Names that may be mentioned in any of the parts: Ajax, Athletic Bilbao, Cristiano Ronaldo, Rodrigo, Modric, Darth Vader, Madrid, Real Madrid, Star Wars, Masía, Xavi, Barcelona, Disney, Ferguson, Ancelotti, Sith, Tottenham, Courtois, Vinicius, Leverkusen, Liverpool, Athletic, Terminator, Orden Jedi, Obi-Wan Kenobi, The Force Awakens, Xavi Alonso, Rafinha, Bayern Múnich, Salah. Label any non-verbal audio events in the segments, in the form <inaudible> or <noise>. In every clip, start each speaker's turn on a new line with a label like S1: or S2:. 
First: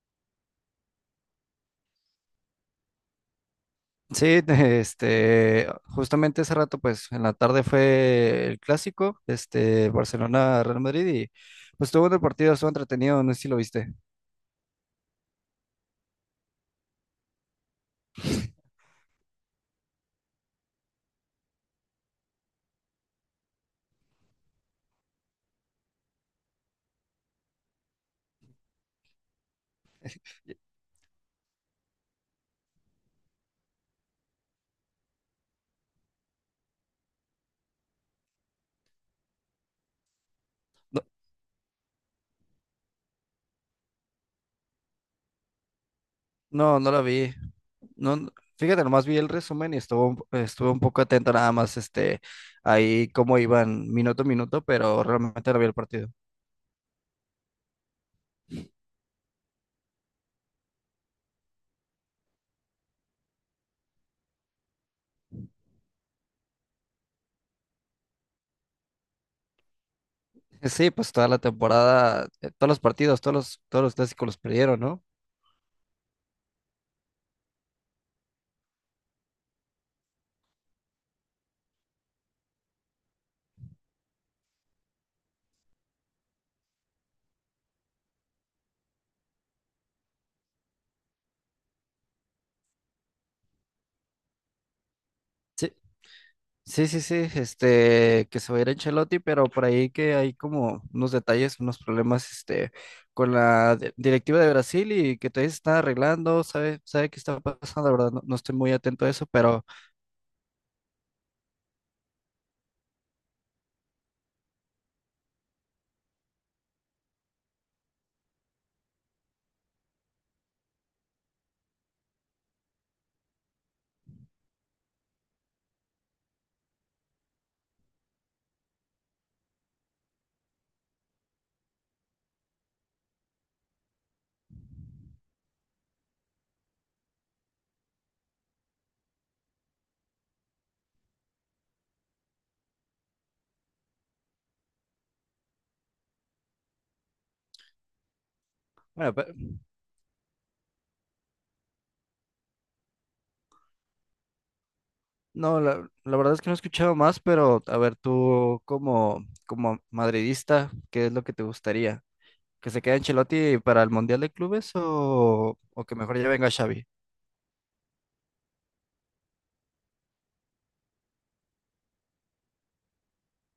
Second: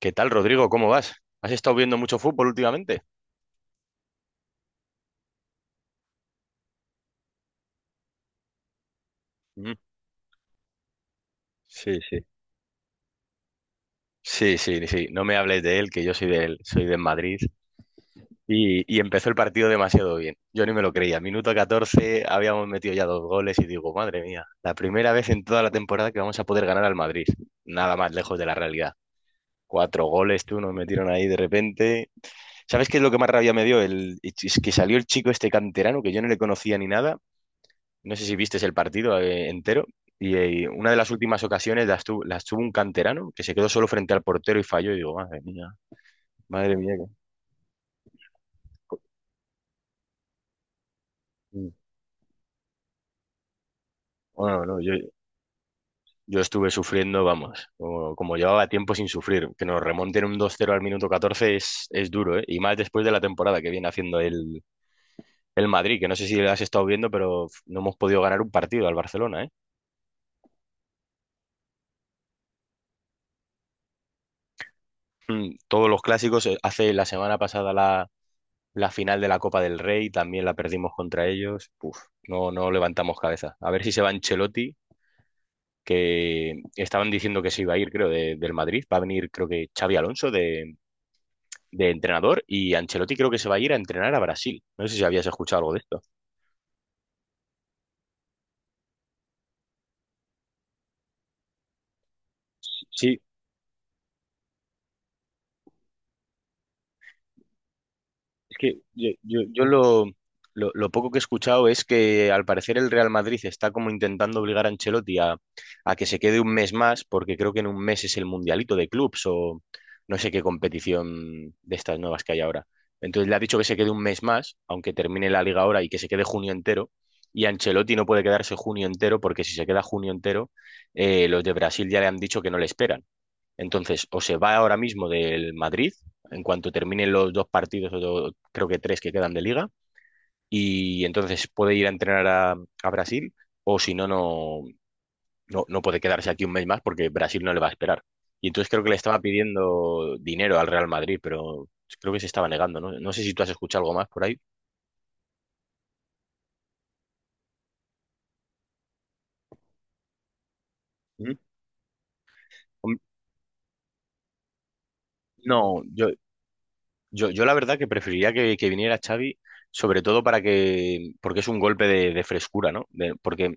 S1: ¿Qué tal, Rodrigo? ¿Cómo vas? ¿Has estado viendo mucho fútbol últimamente?
S2: Sí, <laughs> justamente hace rato, pues, en la tarde fue el clásico,
S1: Mm,
S2: Barcelona-Real Madrid y, pues,
S1: sí,
S2: tuvo un
S1: sí.
S2: partido, estuvo entretenido, no sé si lo viste.
S1: Sí, sí, sí. No me hables de él, que yo soy de él, soy de Madrid. Y empezó el partido demasiado bien. Yo ni me lo creía. Minuto 14, habíamos metido ya dos goles y digo, madre mía, la primera vez en toda la temporada que vamos a poder ganar al Madrid. Nada más lejos de la realidad. Cuatro goles, tú, nos metieron ahí de repente. ¿Sabes qué es lo que más rabia me dio? El, es que salió el chico este canterano, que yo no le conocía ni nada. No sé si viste el partido entero. Y una de
S2: No,
S1: las últimas ocasiones las tuvo un canterano que se quedó solo frente al portero y falló. Y digo, madre mía, madre
S2: no, no
S1: mía.
S2: lo
S1: que-
S2: vi. No, fíjate, nomás vi el resumen y estuve un poco atento nada más, ahí cómo iban minuto a minuto,
S1: Bueno, no, yo,
S2: pero realmente no vi el partido.
S1: yo estuve sufriendo, vamos, como, como llevaba tiempo sin sufrir. Que nos remonten un 2-0 al minuto 14 es duro, ¿eh? Y más después de la temporada que viene haciendo el Madrid, que no sé si lo has estado viendo, pero no hemos podido ganar un partido al Barcelona, ¿eh?
S2: Sí, pues, toda la temporada, todos los partidos, todos los clásicos los perdieron, ¿no?
S1: Mm, todos los clásicos, hace la semana pasada la final de la Copa del Rey también la perdimos contra ellos. Uf, no, no levantamos cabeza. A ver si se va Ancelotti, que estaban diciendo que se iba a ir, creo, del Madrid. Va a venir, creo que Xavi Alonso de entrenador y Ancelotti creo que se va a ir a entrenar a Brasil. No sé si habías escuchado algo
S2: Sí,
S1: de esto.
S2: Sí, sí, sí, que se va a ir Ancelotti, pero por ahí que hay como unos detalles, unos problemas,
S1: Sí,
S2: con la directiva de Brasil y que todavía se están arreglando, sabe qué está pasando, la verdad, no estoy
S1: es
S2: muy
S1: que
S2: atento a
S1: yo,
S2: eso, pero,
S1: yo lo, lo poco que he escuchado es que al parecer el Real Madrid está como intentando obligar a Ancelotti a que se quede un mes más, porque creo que en un mes es el Mundialito de Clubs o no sé qué competición de estas nuevas que hay ahora. Entonces le ha dicho que se quede un mes más, aunque termine la liga ahora y que se quede junio entero. Y Ancelotti no puede quedarse junio entero porque si se queda junio entero, los de Brasil ya le han dicho que no le esperan. Entonces, o se va ahora mismo del Madrid, en cuanto terminen los dos partidos, o creo que tres que quedan de liga, y entonces puede ir a entrenar a Brasil, o si no, no, no, no puede quedarse aquí un mes más porque Brasil no le va a esperar. Y entonces creo que le
S2: bueno,
S1: estaba pidiendo dinero al Real Madrid, pero creo que se estaba negando, ¿no? No sé si tú has escuchado algo más por ahí.
S2: no, la verdad es que no he escuchado más, pero, a ver, tú como madridista, ¿qué es lo que
S1: ¿Mm?
S2: te gustaría? ¿Que se quede
S1: Hom-
S2: Ancelotti para el Mundial de Clubes o,
S1: No,
S2: o que
S1: yo,
S2: mejor ya venga Xavi?
S1: yo, yo la verdad que preferiría que viniera Xavi, sobre todo para que, porque es un golpe de frescura, ¿no? Porque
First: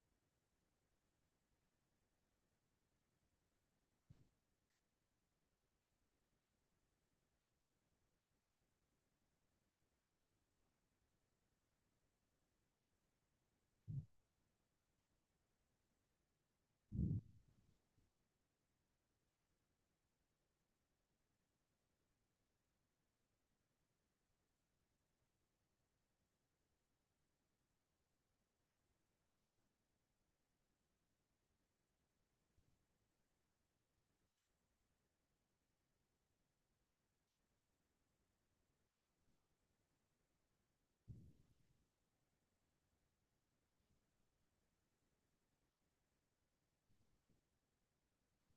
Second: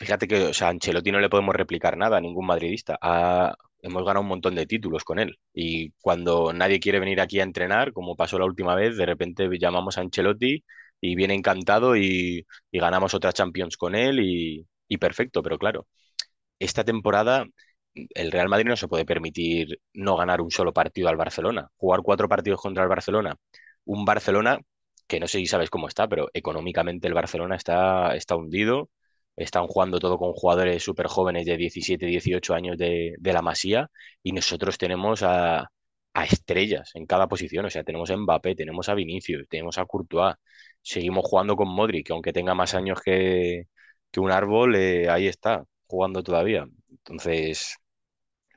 S1: fíjate que, o sea, a Ancelotti no le podemos replicar nada a ningún madridista. Hemos ganado un montón de títulos con él. Y cuando nadie quiere venir aquí a entrenar, como pasó la última vez, de repente llamamos a Ancelotti y viene encantado y ganamos otra Champions con él y perfecto. Pero claro, esta temporada el Real Madrid no se puede permitir no ganar un solo partido al Barcelona. Jugar cuatro partidos contra el Barcelona. Un Barcelona que no sé si sabes cómo está, pero económicamente el Barcelona está, está hundido. Están jugando todo con jugadores súper jóvenes de 17, 18 años de la Masía y nosotros tenemos a estrellas en cada posición. O sea, tenemos a Mbappé, tenemos a Vinicius, tenemos a Courtois. Seguimos jugando con Modric, que aunque tenga más años que un árbol, ahí está jugando todavía. Entonces,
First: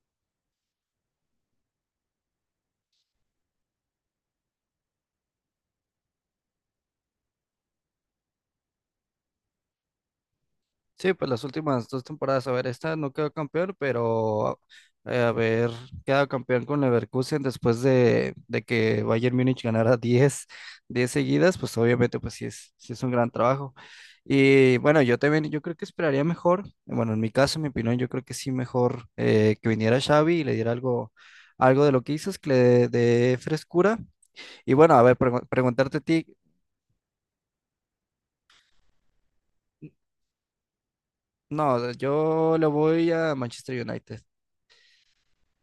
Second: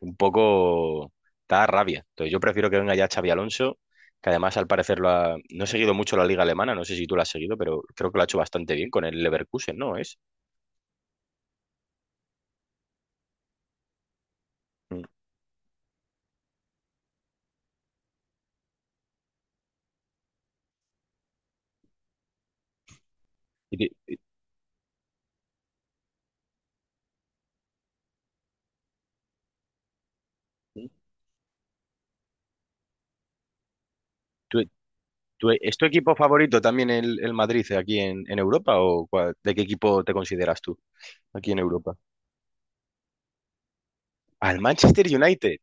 S1: un poco da rabia. Entonces, yo prefiero que venga ya Xavi Alonso, que además al parecer lo ha... No he seguido mucho la liga alemana, no sé si tú la has seguido, pero creo que lo ha hecho bastante bien con el Leverkusen, ¿no? Es.
S2: Sí, pues las últimas dos temporadas, a ver, esta no quedó campeón, pero
S1: Mm.
S2: a ver, queda campeón con Leverkusen después de que Bayern Múnich ganara diez seguidas, pues obviamente pues sí es un gran trabajo.
S1: ¿Y ti-
S2: Y bueno, yo también, yo creo que esperaría mejor, bueno, en mi caso, en mi opinión, yo creo que sí mejor que viniera Xavi y le diera algo de lo que hizo, es que le dé frescura.
S1: tu-
S2: Y bueno, a ver,
S1: ¿Es tu
S2: preguntarte a
S1: equipo
S2: ti,
S1: favorito también el Madrid aquí en Europa o ¿de qué equipo te consideras tú aquí en
S2: no,
S1: Europa?
S2: yo le voy a Manchester United.
S1: Al Manchester United.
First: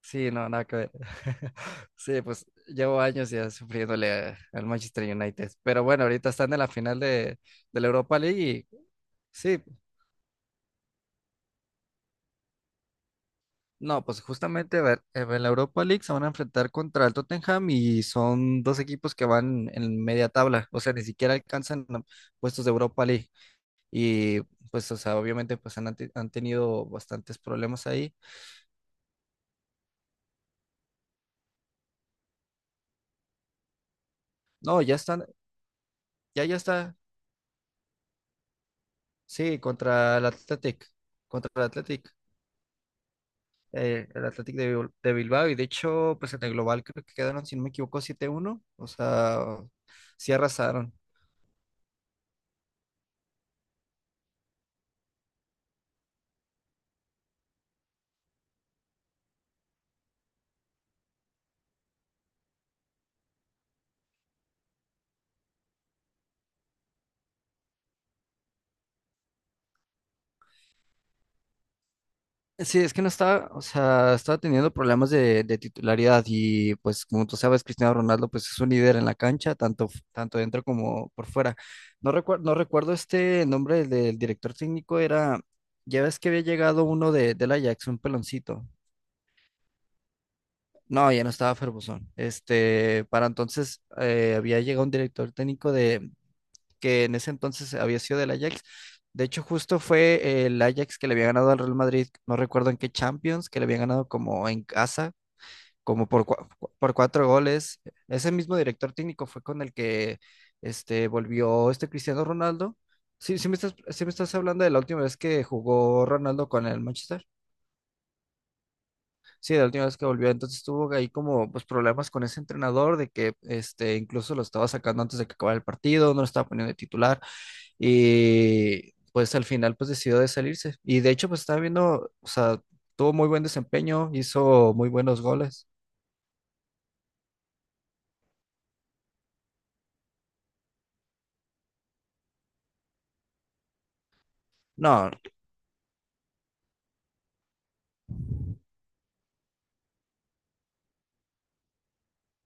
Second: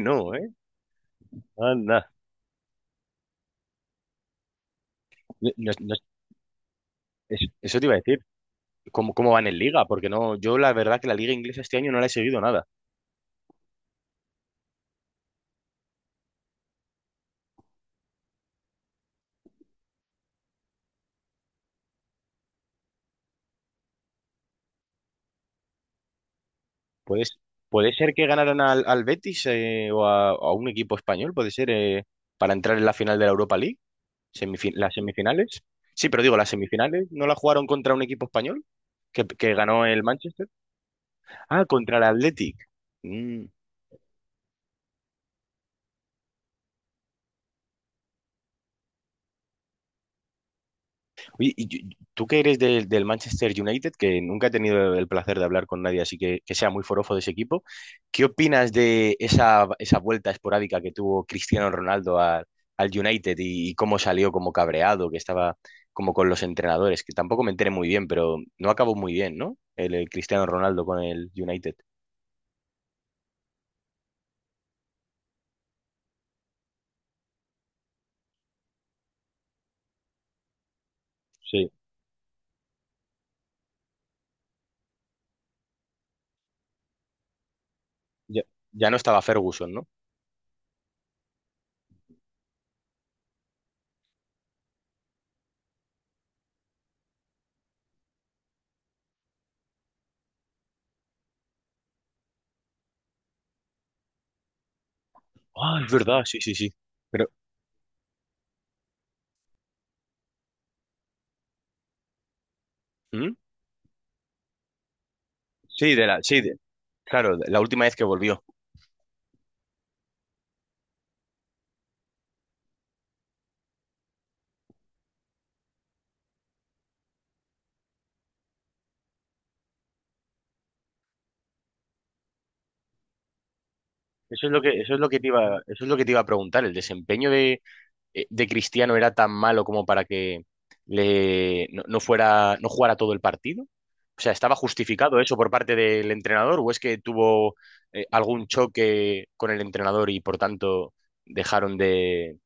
S2: Sí, no,
S1: ¿eh?
S2: nada que ver. <laughs>
S1: Anda.
S2: Sí, pues llevo años ya sufriéndole al Manchester United.
S1: No- no-
S2: Pero
S1: no-
S2: bueno, ahorita están en la final de,
S1: Eso
S2: de
S1: te
S2: la
S1: iba a decir.
S2: Europa League y
S1: ¿Cómo, cómo van en
S2: sí,
S1: Liga? Porque no, yo la verdad que la Liga inglesa este año no la he seguido nada.
S2: no, pues justamente a ver, en la Europa League se van a enfrentar contra el Tottenham y son dos equipos que van en media tabla, o sea, ni siquiera alcanzan puestos de Europa League. Y pues, o sea, obviamente pues han tenido
S1: Puede,
S2: bastantes problemas
S1: puede
S2: ahí.
S1: ser que ganaran al, al Betis o a un equipo español, puede ser, para entrar en la final de la Europa League,
S2: No,
S1: las
S2: ya están,
S1: semifinales. Sí, pero digo,
S2: ya,
S1: las
S2: ya está,
S1: semifinales no la jugaron contra un equipo español que
S2: sí,
S1: ganó el
S2: contra el
S1: Manchester.
S2: Athletic, contra el
S1: Ah, contra el
S2: Athletic.
S1: Athletic. Mm,
S2: El Athletic de Bilbao y de hecho, pues en el global creo que quedaron, si no me equivoco, 7-1 o sea, sí arrasaron.
S1: oye, tú que eres del, del Manchester United, que nunca he tenido el placer de hablar con nadie, así que sea muy forofo de ese equipo, ¿qué opinas de esa, esa vuelta esporádica que tuvo Cristiano Ronaldo al, al United y cómo salió como cabreado, que estaba como con los entrenadores? Que tampoco me enteré muy bien, pero no acabó muy bien, ¿no? El Cristiano Ronaldo con el United.
S2: Sí, es que no estaba, o sea, estaba teniendo problemas de titularidad y pues como tú sabes, Cristiano Ronaldo pues es un líder en la cancha, tanto dentro como por fuera.
S1: Sí,
S2: No recuerdo este nombre del director técnico, era, ya ves que había llegado uno del Ajax, un
S1: ya,
S2: peloncito.
S1: ya no estaba Ferguson, ¿no?
S2: No, ya no estaba Ferguson. Para entonces había llegado un director técnico que en ese entonces había sido del Ajax. De hecho, justo fue el Ajax que le había ganado al Real Madrid, no recuerdo en qué Champions, que le había ganado como en casa,
S1: Ah, es
S2: como
S1: verdad,
S2: por,
S1: sí,
S2: cua-
S1: sí, sí.
S2: por
S1: Pero,
S2: cuatro goles. Ese mismo director técnico fue con el que volvió este Cristiano Ronaldo.
S1: ¿mm?
S2: Sí, sí me estás hablando de la última vez que
S1: Sí,
S2: jugó
S1: de la, sí,
S2: Ronaldo
S1: de-
S2: con el Manchester.
S1: claro, de la última vez que volvió.
S2: Sí, la última vez que volvió. Entonces tuvo ahí como pues, problemas con ese entrenador de que incluso lo estaba sacando antes de que acabara el partido, no lo estaba poniendo de titular. Y pues al final pues decidió de salirse. Y de hecho pues estaba viendo, o sea, tuvo muy buen desempeño,
S1: Eso es lo
S2: hizo
S1: que,
S2: muy
S1: eso es lo que
S2: buenos
S1: te iba,
S2: goles.
S1: eso es lo que te iba a preguntar. ¿El desempeño de Cristiano era tan malo como para que le, no, no fuera, no jugara todo el partido? O sea, ¿estaba
S2: No,
S1: justificado eso por parte del entrenador o es que tuvo algún choque con el entrenador y por tanto dejaron de,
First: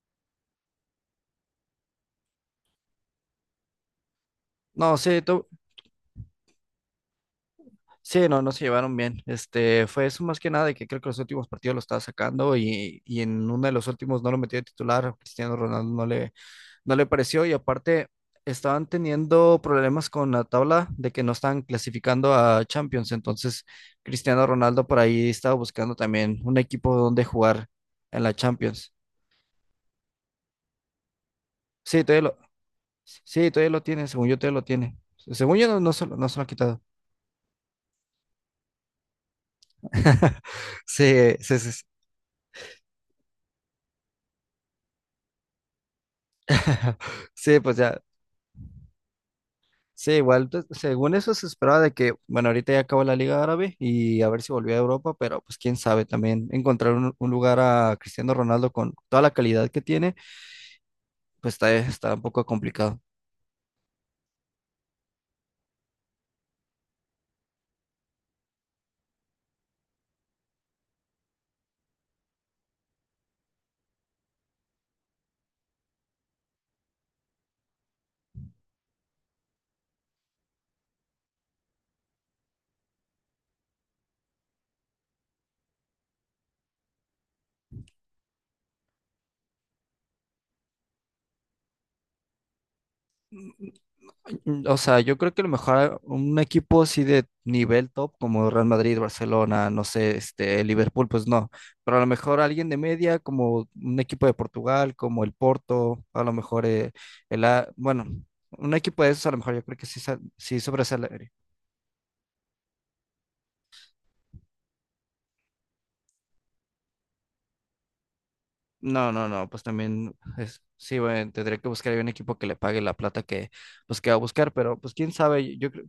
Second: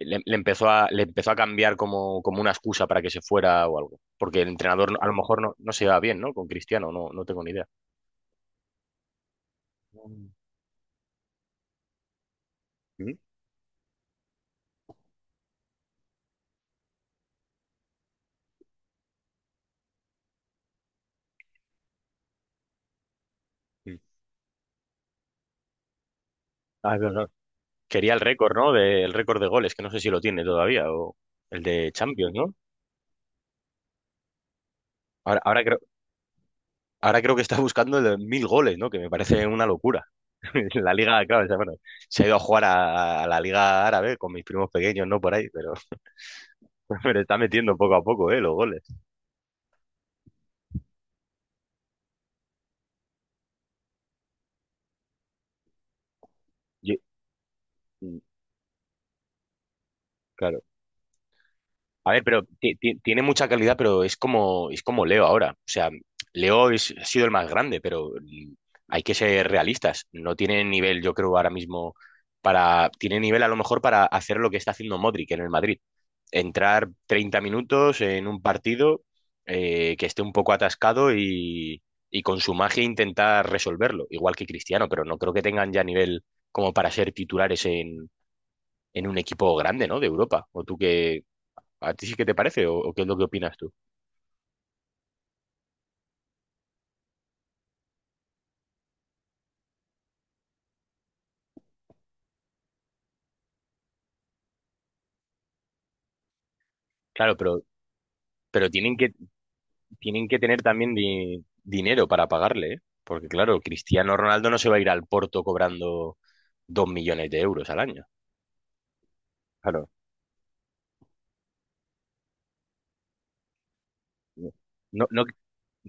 S1: le, empezó a, le empezó a cambiar como, como una excusa para que se fuera o algo? Porque el entrenador
S2: no,
S1: no, a lo
S2: sí,
S1: mejor no, no se va bien, ¿no? Con Cristiano, no, no tengo ni idea.
S2: sí, no se llevaron bien. Fue eso
S1: Mm.
S2: más que nada de que creo que los últimos partidos lo estaba sacando y,
S1: Mm.
S2: y en uno de los últimos no lo metió de titular, Cristiano Ronaldo no le... no le pareció y aparte estaban teniendo problemas con la tabla de que no estaban clasificando a Champions, entonces Cristiano Ronaldo por ahí estaba buscando también un
S1: Ah,
S2: equipo
S1: es
S2: donde
S1: verdad.
S2: jugar
S1: Quería el
S2: en la
S1: récord, ¿no?
S2: Champions.
S1: De- el récord de goles, que no sé si lo tiene todavía, o el de
S2: Sí,
S1: Champions, ¿no?
S2: sí, todavía lo tiene, según yo todavía lo tiene.
S1: Ahora,
S2: Según yo no se lo ha quitado.
S1: ahora creo que está buscando el de 1.000 goles, ¿no? Que me parece una locura.
S2: <laughs>
S1: <laughs> La liga,
S2: Sí,
S1: claro, o sea,
S2: sí, sí.
S1: bueno,
S2: Sí,
S1: se ha ido a jugar a la liga árabe con mis primos pequeños, ¿no? Por ahí, pero, <laughs> pero
S2: <laughs>
S1: está
S2: Sí,
S1: metiendo
S2: pues
S1: poco
S2: ya,
S1: a poco, ¿eh? Los goles.
S2: Sí, igual, pues, según eso se esperaba de que, bueno, ahorita ya acabó la Liga Árabe y a ver si volvió a Europa, pero pues quién sabe también encontrar
S1: Yo-
S2: un lugar a
S1: mm,
S2: Cristiano Ronaldo con toda la calidad que tiene,
S1: claro.
S2: pues está,
S1: A
S2: está un
S1: ver, pero
S2: poco complicado.
S1: tiene mucha calidad, pero es como Leo ahora. O sea, ha sido el más grande, pero mm, hay que ser realistas. No tiene nivel, yo creo, ahora mismo para... Tiene nivel a lo mejor para hacer lo que está haciendo Modric en el Madrid. Entrar 30 minutos en un partido que esté un poco atascado y con su magia intentar resolverlo, igual que Cristiano, pero no creo que tengan ya nivel como para ser titulares en un equipo grande, ¿no? De Europa. ¿O tú qué, ¿a ti sí que te parece o qué es lo que opinas tú?
S2: O sea, yo creo que a lo mejor un equipo así de nivel top como Real Madrid, Barcelona, no sé, Liverpool, pues no, pero a lo mejor alguien de media como un equipo de Portugal, como el Porto, a lo mejor
S1: Claro, pero
S2: Bueno.
S1: pero
S2: Un equipo de esos a lo mejor yo creo que
S1: tienen que
S2: sí
S1: tener también
S2: sobresale,
S1: dinero para pagarle, ¿eh? Porque claro, Cristiano Ronaldo no se va a ir al Porto cobrando 2 millones de euros al año.
S2: No, no, no, pues
S1: Claro.
S2: también es, sí, bueno, tendría que buscar ahí un equipo que le pague la plata que, pues, que va a buscar, pero pues
S1: ¿No,
S2: quién
S1: no,
S2: sabe, yo creo,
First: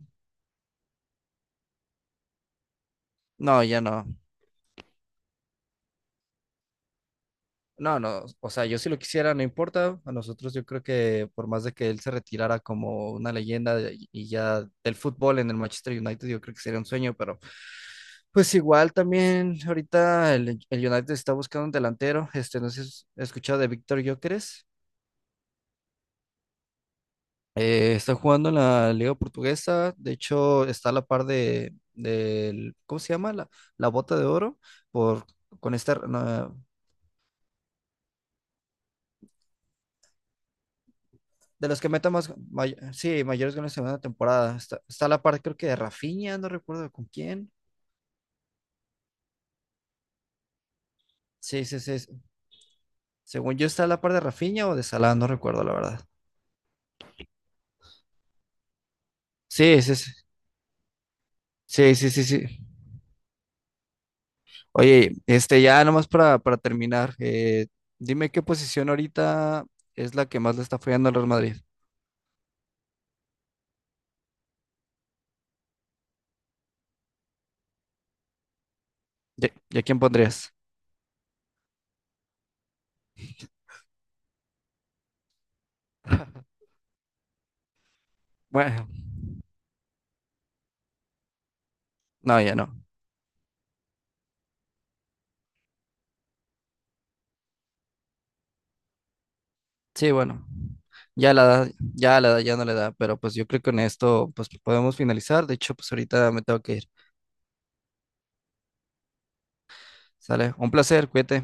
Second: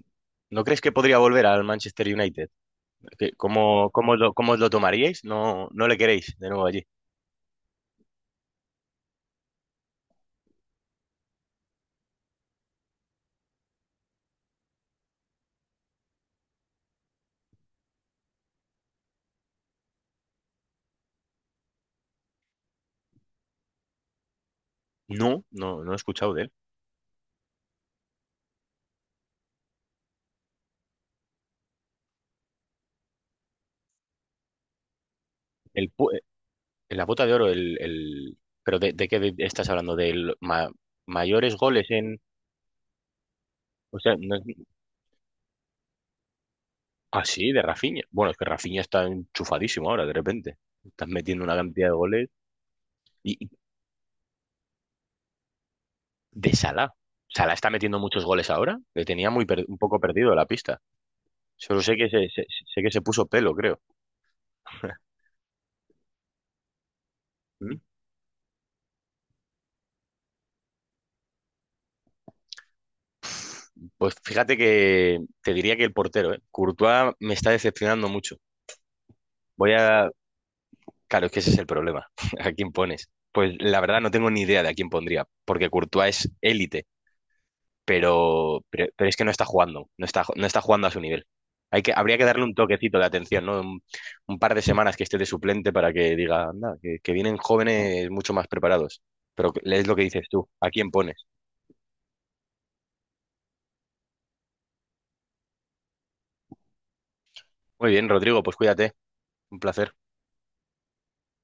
S1: no crees que podría volver al Manchester United? ¿Qué-
S2: no, ya
S1: ¿cómo,
S2: no,
S1: cómo lo tomaríais? ¿No, no le queréis de nuevo allí?
S2: no, no, o sea, yo si lo quisiera, no importa, a nosotros yo creo que por más de que él se retirara como una leyenda y ya del fútbol en el Manchester United, yo creo que sería un sueño, pero pues igual también ahorita el United está buscando un delantero, no sé si has escuchado de Víctor Gyökeres.
S1: No, no, no he escuchado de él.
S2: Está jugando en la Liga Portuguesa, de hecho está a la par del, ¿cómo se llama? La bota de oro por, con
S1: El,
S2: este,
S1: pu- eh,
S2: no,
S1: la bota de oro, ¿pero de qué estás hablando? ¿De mayores
S2: de los
S1: goles
S2: que metan
S1: en...?
S2: más, sí, mayores goles en
S1: O
S2: una
S1: sea, no-
S2: temporada. Está a la par creo que de Rafinha, no recuerdo con
S1: Ah, sí,
S2: quién.
S1: de Rafinha. Bueno, es que Rafinha está enchufadísimo ahora, de repente. Estás metiendo una
S2: Sí, sí,
S1: cantidad de
S2: sí. sí.
S1: goles. Y
S2: Según yo está a la par de Rafinha o de Salah, no recuerdo la verdad.
S1: de Salah. Salah está metiendo muchos goles ahora. Le tenía muy un
S2: Sí, sí,
S1: poco
S2: sí.
S1: perdido la pista. Solo
S2: Sí,
S1: sé que
S2: sí, sí,
S1: se,
S2: sí.
S1: sé que se puso pelo, creo.
S2: Oye, ya nomás para terminar,
S1: ¿Mm?
S2: dime qué posición ahorita es la que más le está fallando al Real Madrid.
S1: Pues fíjate que te diría que el portero, ¿eh? Courtois me está decepcionando mucho.
S2: ¿Y,
S1: Voy
S2: y a quién
S1: a...
S2: pondrías?
S1: Claro, es que ese es el problema. <laughs> ¿A quién pones? Pues la verdad no tengo ni idea de a quién pondría, porque Courtois es
S2: <laughs>
S1: élite
S2: Bueno,
S1: pero es que no está jugando, no está, no está jugando a su nivel. Hay que, habría que
S2: no,
S1: darle un
S2: ya no.
S1: toquecito de atención, ¿no? Un par de semanas que esté de suplente para que diga, anda, que vienen jóvenes mucho más preparados. Pero es lo que
S2: Sí,
S1: dices
S2: bueno,
S1: tú, ¿a quién pones?
S2: ya la edad ya no le da, pero pues yo creo que con esto pues podemos finalizar. De hecho, pues ahorita me tengo que ir.
S1: Muy bien, Rodrigo, pues cuídate, un placer.
S2: Sale, un placer, cuídate.